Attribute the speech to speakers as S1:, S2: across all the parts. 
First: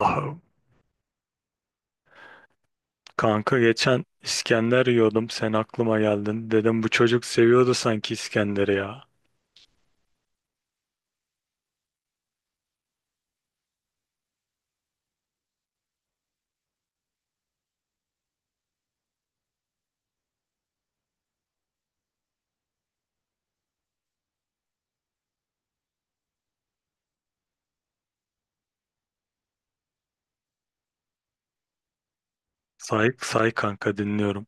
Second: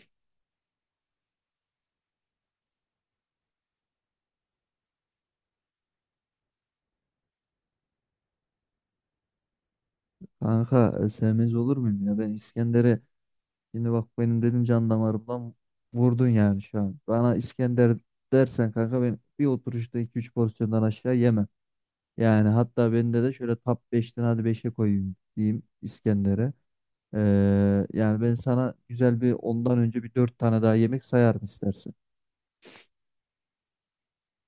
S1: Allah'ım. Kanka geçen İskender yiyordum. Sen aklıma geldin. Dedim bu çocuk seviyordu sanki İskender'i ya.
S2: Kanka sevmez olur muyum ya? Ben İskender'e şimdi bak benim dedim can damarımdan vurdun yani şu an. Bana İskender dersen kanka ben bir oturuşta iki üç pozisyondan aşağı yemem. Yani hatta bende de şöyle top beşten hadi beşe koyayım diyeyim İskender'e. Yani ben sana güzel bir ondan önce bir 4 tane daha yemek sayarım istersen.
S1: Say, say kanka dinliyorum.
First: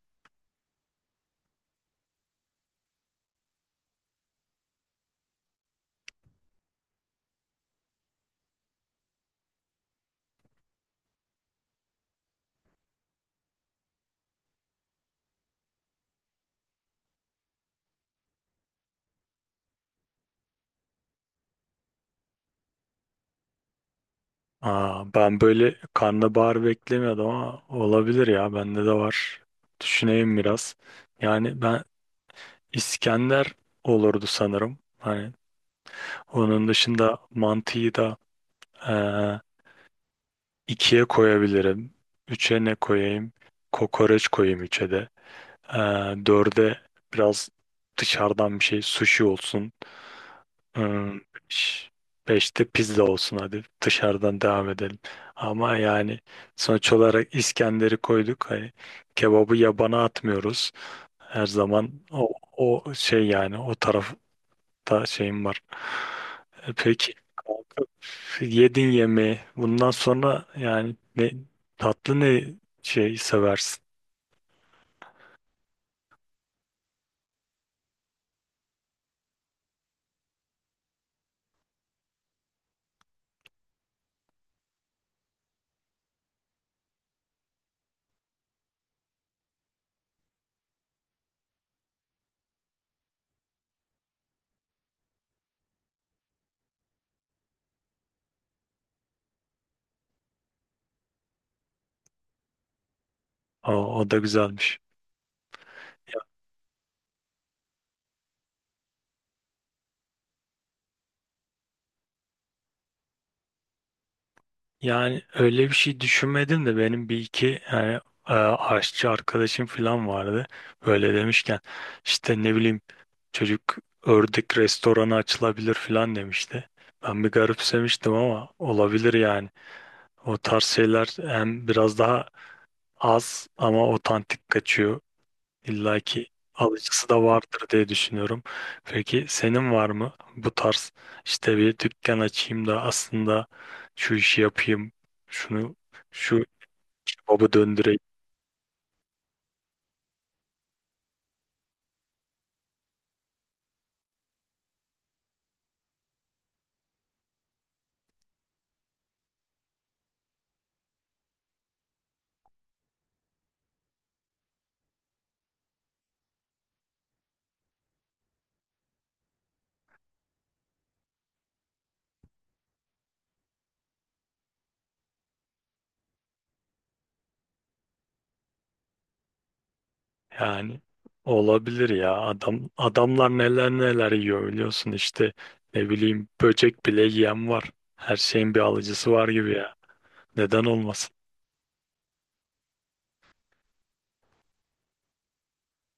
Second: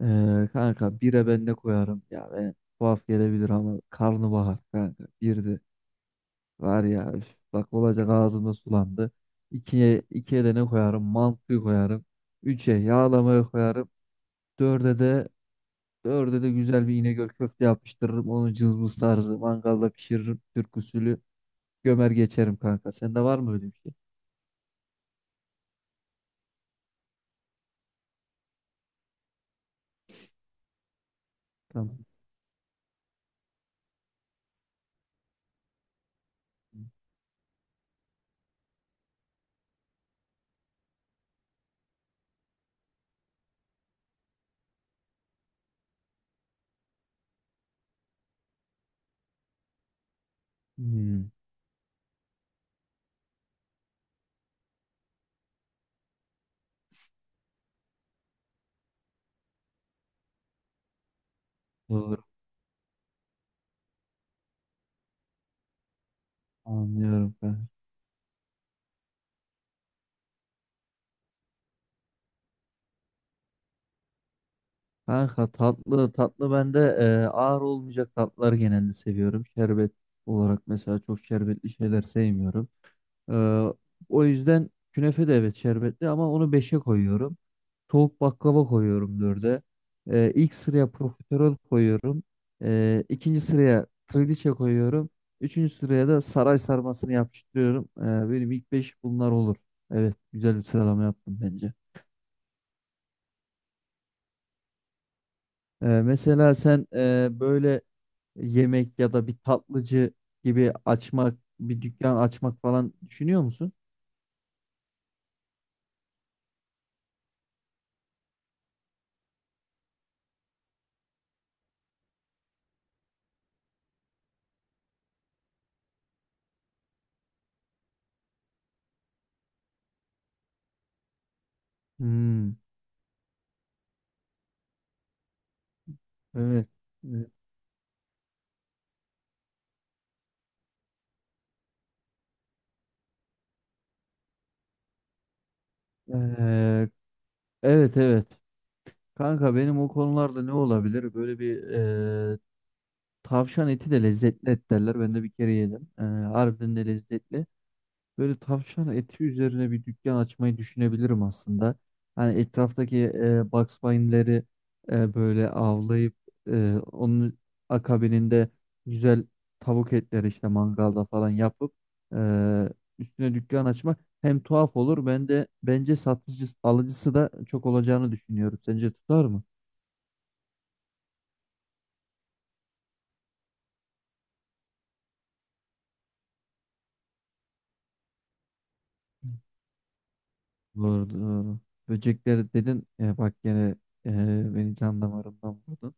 S2: Kanka 1'e ben ne koyarım? Ya ben tuhaf gelebilir ama karnabahar kanka 1'di. Var ya üf, bak olacak ağzımda sulandı. İkiye de ne koyarım? Mantı koyarım. Üçe yağlamayı koyarım. Dörde de dörde de güzel bir İnegöl köfte yapıştırırım. Onu cızbız tarzı mangalda pişiririm. Türk usulü gömer geçerim kanka. Sende var mı öyle bir şey?
S1: Aa, ben böyle karnabahar beklemiyordum ama olabilir ya. Bende de var. Düşüneyim biraz. Yani ben
S2: Tamam.
S1: İskender olurdu sanırım. Hani onun dışında mantıyı da İkiye koyabilirim. Üçe ne koyayım? Kokoreç koyayım üçe de. Ee, Dörde biraz dışarıdan bir şey sushi olsun. Hmm,
S2: Hmm,
S1: ş- Beşte pizza olsun, hadi dışarıdan devam edelim. Ama yani sonuç olarak İskender'i koyduk. Hani kebabı yabana atmıyoruz. Her zaman
S2: doğru
S1: o, o şey yani o tarafı. Hatta şeyim var. E, peki
S2: anlıyorum kanka.
S1: kalkıp yedin yemeği. Bundan sonra yani ne, tatlı ne şey seversin?
S2: Kanka tatlı tatlı ben de ağır olmayacak tatlılar genelde seviyorum. Şerbet olarak mesela çok şerbetli şeyler sevmiyorum. Ee, o yüzden künefe de evet şerbetli ama onu beşe koyuyorum. Soğuk baklava koyuyorum dörde, ilk sıraya profiterol koyuyorum. İkinci sıraya trileçe koyuyorum. Üçüncü sıraya da saray sarmasını yapıştırıyorum. Benim ilk 5 bunlar olur. Evet güzel bir sıralama yaptım bence.
S1: O, o da güzelmiş.
S2: Mesela sen böyle yemek ya da bir tatlıcı gibi açmak, bir dükkan açmak falan düşünüyor musun?
S1: Yani öyle bir şey düşünmedim de benim bir iki yani aşçı arkadaşım falan vardı. Böyle demişken işte ne bileyim çocuk ördek restoranı açılabilir falan demişti. Ben bir garipsemiştim ama olabilir yani. O tarz şeyler hem biraz daha
S2: Hmm,
S1: az ama otantik kaçıyor. İlla ki
S2: evet.
S1: alıcısı da
S2: Evet.
S1: vardır diye düşünüyorum. Peki senin var mı bu tarz işte bir dükkan açayım da aslında şu işi yapayım, şunu şu
S2: Ee,
S1: kebabı
S2: evet
S1: döndüreyim.
S2: evet. Kanka benim o konularda ne olabilir? Böyle bir e, tavşan eti de lezzetli et derler. Ben de bir kere yedim. Harbiden de lezzetli. Böyle tavşan eti üzerine bir dükkan açmayı düşünebilirim aslında. Hani etraftaki Bugs Bunny'leri böyle avlayıp onun akabininde güzel tavuk etleri işte mangalda falan yapıp e, üstüne dükkan açmak hem tuhaf olur ben de bence satıcısı alıcısı da çok olacağını düşünüyorum. Sence tutar mı?
S1: Yani olabilir ya, adam adamlar neler neler yiyor biliyorsun işte ne bileyim böcek bile yiyen var. Her şeyin bir alıcısı var gibi ya. Neden
S2: Doğru
S1: olmasın?
S2: doğru. Böcekleri dedin ya bak gene beni can damarımdan vurdun.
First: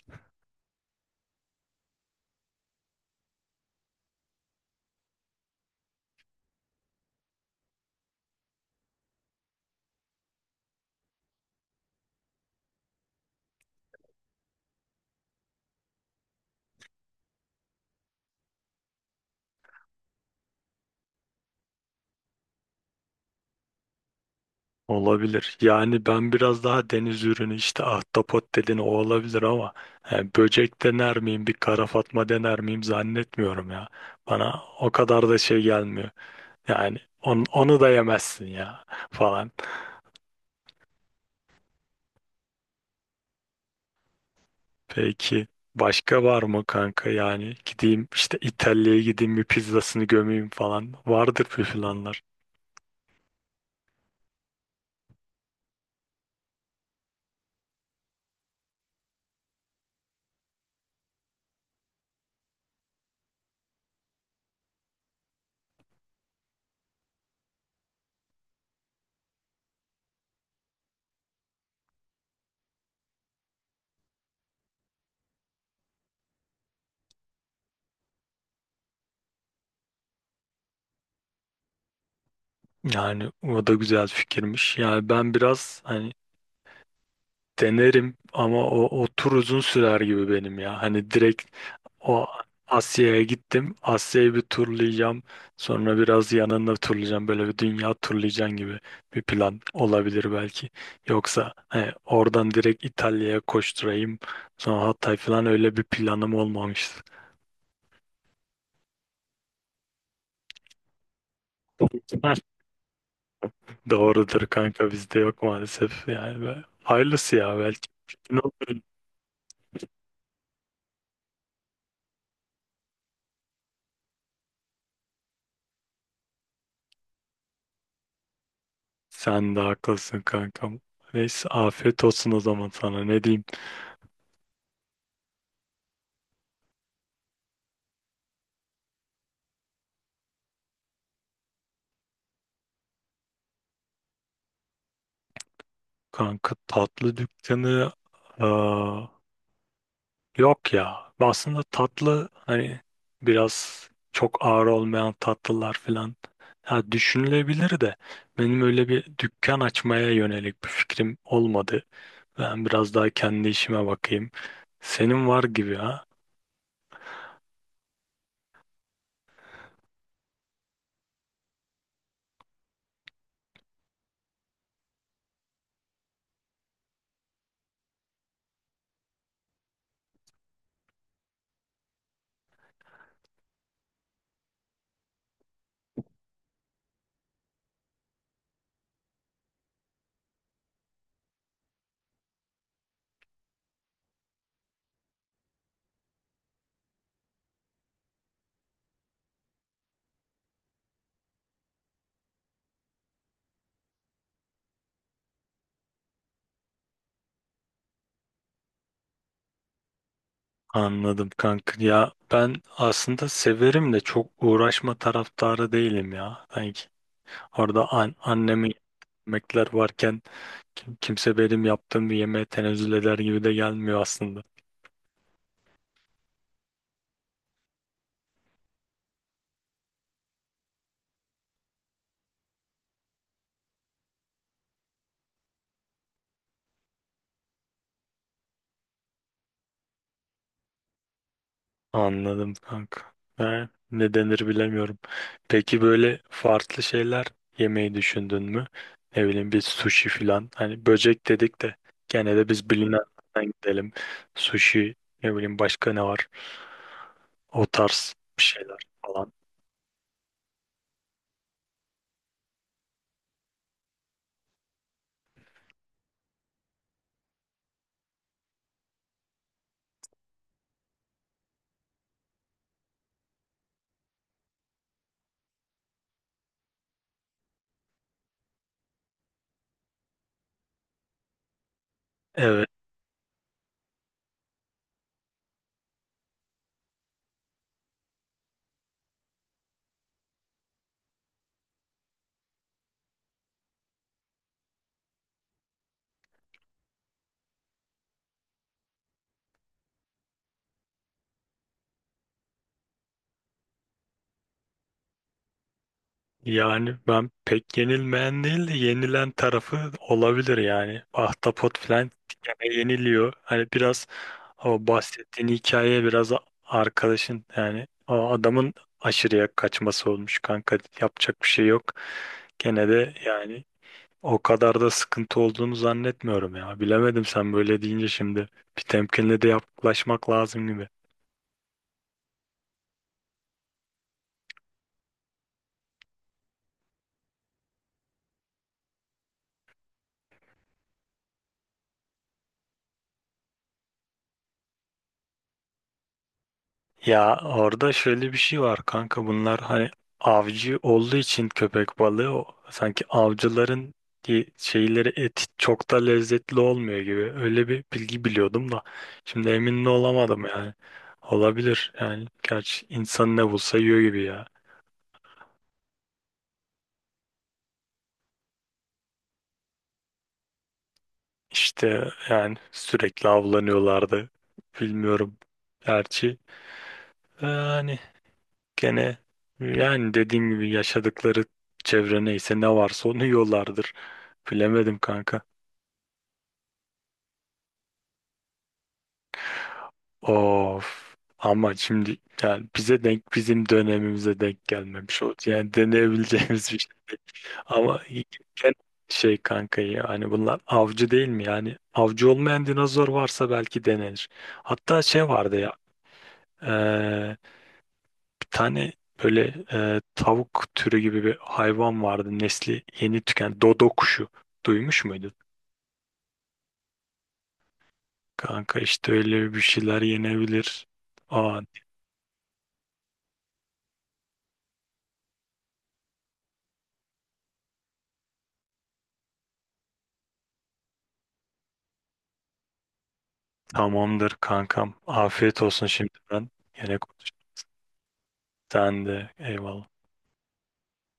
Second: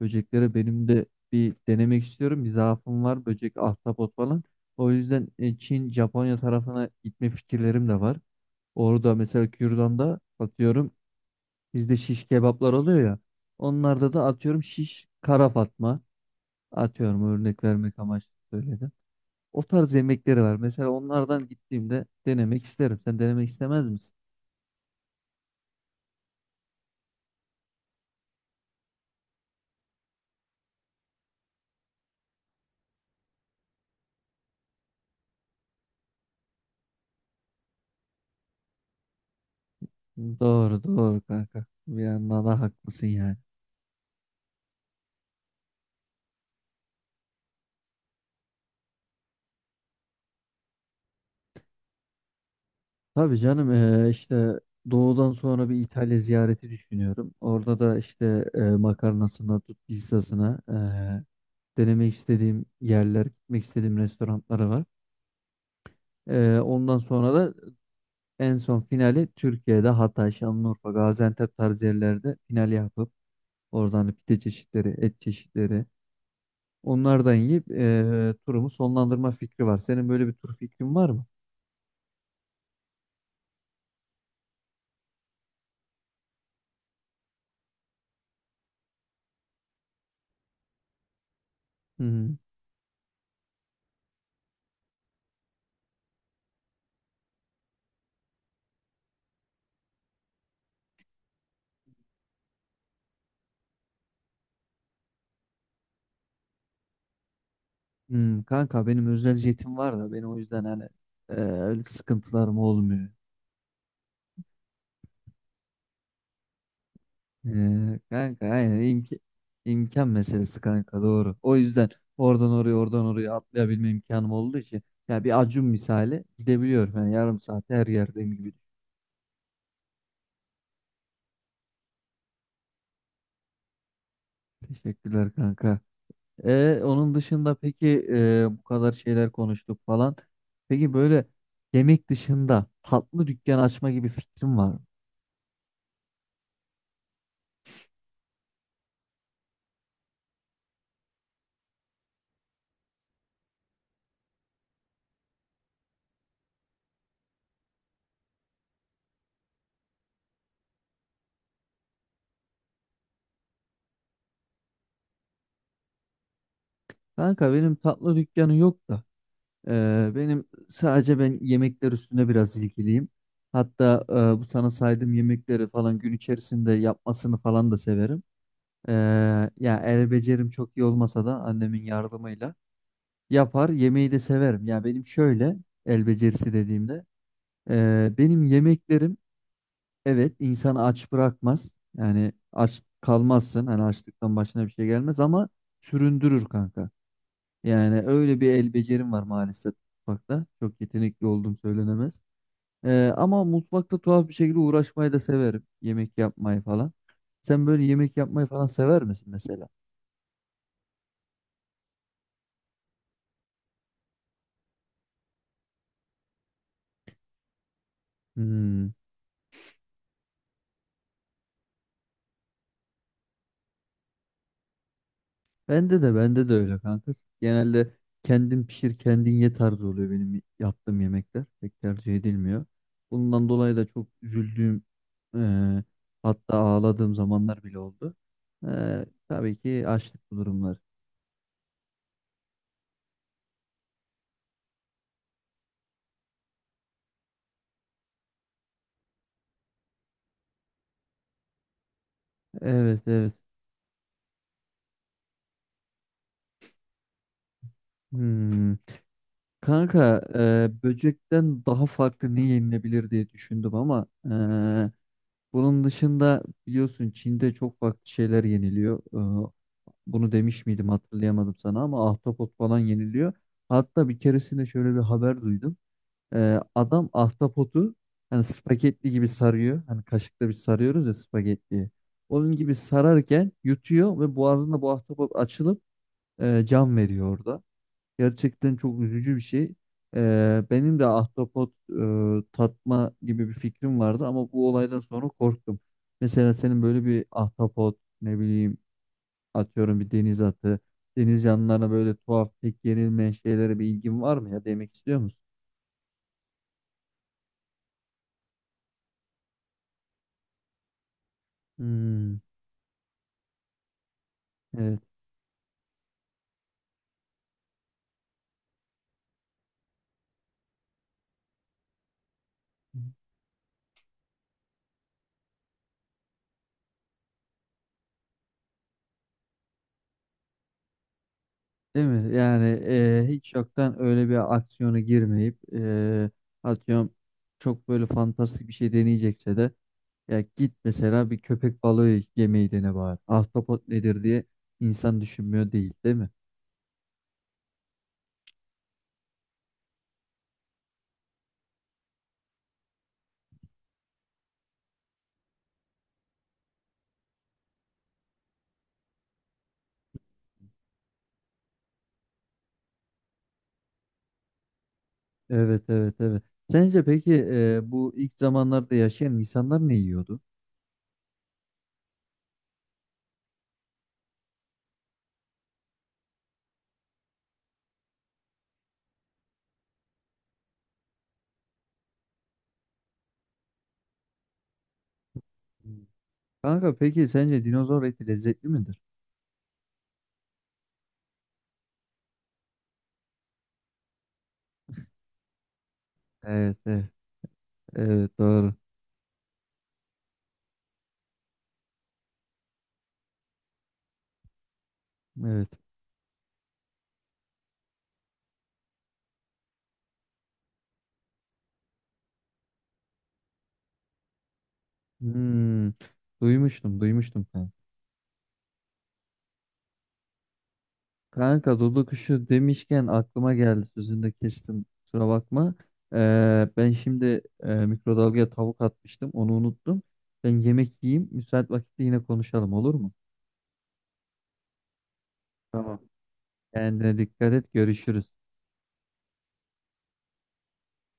S2: Böcekleri benim de bir denemek istiyorum. Bir zaafım var böcek ahtapot falan. O yüzden Çin Japonya tarafına gitme fikirlerim de var. Orada mesela Kürdan'da atıyorum bizde şiş kebaplar oluyor ya. Onlarda da atıyorum şiş kara fatma. Atıyorum örnek vermek amaçlı söyledim. O tarz yemekleri var. Mesela onlardan gittiğimde denemek isterim. Sen denemek istemez misin?
S1: Olabilir. Yani ben biraz daha deniz ürünü işte ahtapot dedin o olabilir ama yani böcek dener miyim, bir kara fatma dener miyim zannetmiyorum ya. Bana o kadar da şey gelmiyor. Yani onu da yemezsin ya falan.
S2: Doğru doğru kanka. Bir yandan da haklısın yani.
S1: Peki başka var mı kanka? Yani gideyim işte İtalya'ya gideyim bir pizzasını gömeyim falan. Vardır bir planlar.
S2: Tabii canım işte doğudan sonra bir İtalya ziyareti düşünüyorum. Orada da işte makarnasına tut pizzasına denemek istediğim yerler, gitmek istediğim restoranları var. Ondan sonra da en son finali Türkiye'de Hatay, Şanlıurfa, Gaziantep tarzı yerlerde final yapıp oradan hani pide çeşitleri, et çeşitleri onlardan yiyip turumu sonlandırma fikri var. Senin böyle bir tur fikrin var mı?
S1: Yani o da güzel fikirmiş. Yani ben biraz hani denerim ama o, o tur uzun sürer gibi benim ya. Hani direkt o
S2: Hı
S1: Asya'ya gittim. Asya'yı bir turlayacağım. Sonra biraz yanında turlayacağım. Böyle bir dünya turlayacaksın gibi bir plan olabilir belki. Yoksa hani oradan direkt İtalya'ya koşturayım. Sonra Hatay falan öyle bir planım olmamıştı.
S2: Kanka benim özel jetim var da benim o yüzden hani öyle sıkıntılarım olmuyor.
S1: Doğrudur kanka, bizde yok maalesef. Yani hayırlısı ya belki.
S2: Kanka aynen imkan meselesi kanka doğru. O yüzden oradan oraya oradan oraya atlayabilme imkanım olduğu için ya bir Acun misali gidebiliyorum. Yani yarım saat her yerdeyim gibi.
S1: Sen de haklısın kankam. Neyse afiyet olsun o zaman, sana ne diyeyim.
S2: Teşekkürler kanka. Onun dışında peki bu kadar şeyler konuştuk falan. Peki böyle yemek dışında tatlı dükkan açma gibi fikrim var mı?
S1: Kanka tatlı dükkanı, aa, yok ya. Aslında tatlı hani biraz çok ağır olmayan tatlılar falan ya düşünülebilir de benim öyle bir dükkan açmaya yönelik bir fikrim olmadı. Ben biraz daha kendi işime bakayım. Senin var gibi ha.
S2: Kanka benim tatlı dükkanı yok da. Benim sadece ben yemekler üstüne biraz ilgiliyim. Hatta bu sana saydığım yemekleri falan gün içerisinde yapmasını falan da severim. Ee, ya el becerim çok iyi olmasa da annemin yardımıyla yapar. Yemeği de severim. Ya benim şöyle el becerisi dediğimde benim yemeklerim evet insanı aç bırakmaz. Yani aç kalmazsın. Hani açlıktan başına bir şey gelmez ama süründürür kanka. Yani öyle bir el becerim var maalesef mutfakta. Çok yetenekli olduğum söylenemez. Ama mutfakta tuhaf bir şekilde uğraşmayı da severim. Yemek yapmayı falan. Sen böyle yemek yapmayı falan sever misin mesela?
S1: Anladım kanka. Ya ben aslında severim de çok uğraşma taraftarı değilim ya. Sanki orada annemin
S2: Hmm.
S1: yemekler varken kimse benim yaptığım bir yemeğe tenezzül eder gibi de gelmiyor aslında.
S2: Bende de öyle kanka. Genelde kendin pişir kendin ye tarzı oluyor benim yaptığım yemekler. Pek tercih edilmiyor. Bundan dolayı da çok üzüldüğüm e, hatta ağladığım zamanlar bile oldu. Tabii ki açlık bu durumlar.
S1: Anladım kanka. Ha, ne denir bilemiyorum. Peki böyle farklı şeyler yemeyi düşündün mü? Ne bileyim bir sushi filan. Hani böcek dedik de gene de biz
S2: Evet evet.
S1: bilinenlerden gidelim. Sushi, ne bileyim başka ne var? O tarz bir
S2: Hmm.
S1: şeyler falan.
S2: Kanka böcekten daha farklı ne yenilebilir diye düşündüm ama bunun dışında biliyorsun Çin'de çok farklı şeyler yeniliyor. E, bunu demiş miydim hatırlayamadım sana ama ahtapot falan yeniliyor. Hatta bir keresinde şöyle bir haber duydum. Adam ahtapotu hani spagetti gibi sarıyor. Hani kaşıkla bir sarıyoruz ya spagettiyi. Onun
S1: Evet.
S2: gibi sararken yutuyor ve boğazında bu ahtapot açılıp can veriyor orada. Gerçekten çok üzücü bir şey. Benim de ahtapot tatma gibi bir fikrim vardı ama bu olaydan sonra korktum. Mesela senin böyle bir ahtapot ne bileyim atıyorum bir deniz atı, deniz canlılarına böyle tuhaf pek yenilmeyen şeylere bir ilgin var mı ya demek istiyor musun?
S1: Yani ben pek yenilmeyen değil de yenilen tarafı olabilir yani. Ahtapot filan
S2: Hmm,
S1: gene yeniliyor. Hani biraz, o
S2: evet.
S1: bahsettiğin hikaye biraz arkadaşın yani o adamın aşırıya kaçması olmuş kanka, yapacak bir şey yok. Gene de yani o kadar da sıkıntı olduğunu zannetmiyorum ya. Bilemedim, sen böyle deyince şimdi bir temkinle de yaklaşmak lazım gibi.
S2: Değil mi? Yani hiç yoktan öyle bir aksiyona girmeyip atıyorum çok böyle fantastik bir şey deneyecekse de ya git mesela bir köpek balığı yemeği dene bari. Ahtapot nedir diye insan düşünmüyor değil, değil mi?
S1: Ya orada şöyle bir şey var kanka, bunlar hani avcı olduğu için köpek balığı o, sanki avcıların şeyleri, eti çok da lezzetli olmuyor gibi öyle bir bilgi biliyordum da şimdi emin de olamadım yani. Olabilir yani, gerçi insan ne bulsa yiyor gibi ya.
S2: Evet, evet, evet. Sence peki bu ilk zamanlarda yaşayan insanlar ne yiyordu?
S1: İşte yani sürekli avlanıyorlardı, bilmiyorum gerçi. Yani gene yani dediğim gibi yaşadıkları çevre neyse ne varsa onu yiyorlardır. Bilemedim kanka.
S2: Hmm. Kanka peki sence dinozor eti lezzetli midir?
S1: Of. Ama şimdi yani bize denk, bizim dönemimize denk gelmemiş oldu. Yani deneyebileceğimiz
S2: Evet,
S1: bir şey.
S2: evet,
S1: Ama
S2: evet doğru.
S1: gen- şey kanka ya, hani bunlar avcı değil mi? Yani avcı olmayan dinozor varsa belki denenir. Hatta şey vardı
S2: Evet.
S1: ya, eee, bir tane böyle tavuk türü gibi bir hayvan vardı. Nesli yeni tüken dodo kuşu. Duymuş muydun?
S2: Hmm, duymuştum, duymuştum kanka.
S1: Kanka işte öyle bir şeyler yenebilir. Aa,
S2: Kanka Dudu kuşu demişken aklıma geldi sözünü de kestim kusura bakma. Ben şimdi mikrodalgaya tavuk atmıştım onu unuttum. Ben yemek yiyeyim müsait vakitte yine konuşalım olur mu?
S1: tamamdır kankam. Afiyet olsun
S2: Tamam.
S1: şimdiden. Yine
S2: Kendine
S1: konuş.
S2: dikkat et görüşürüz.
S1: Sen de eyvallah.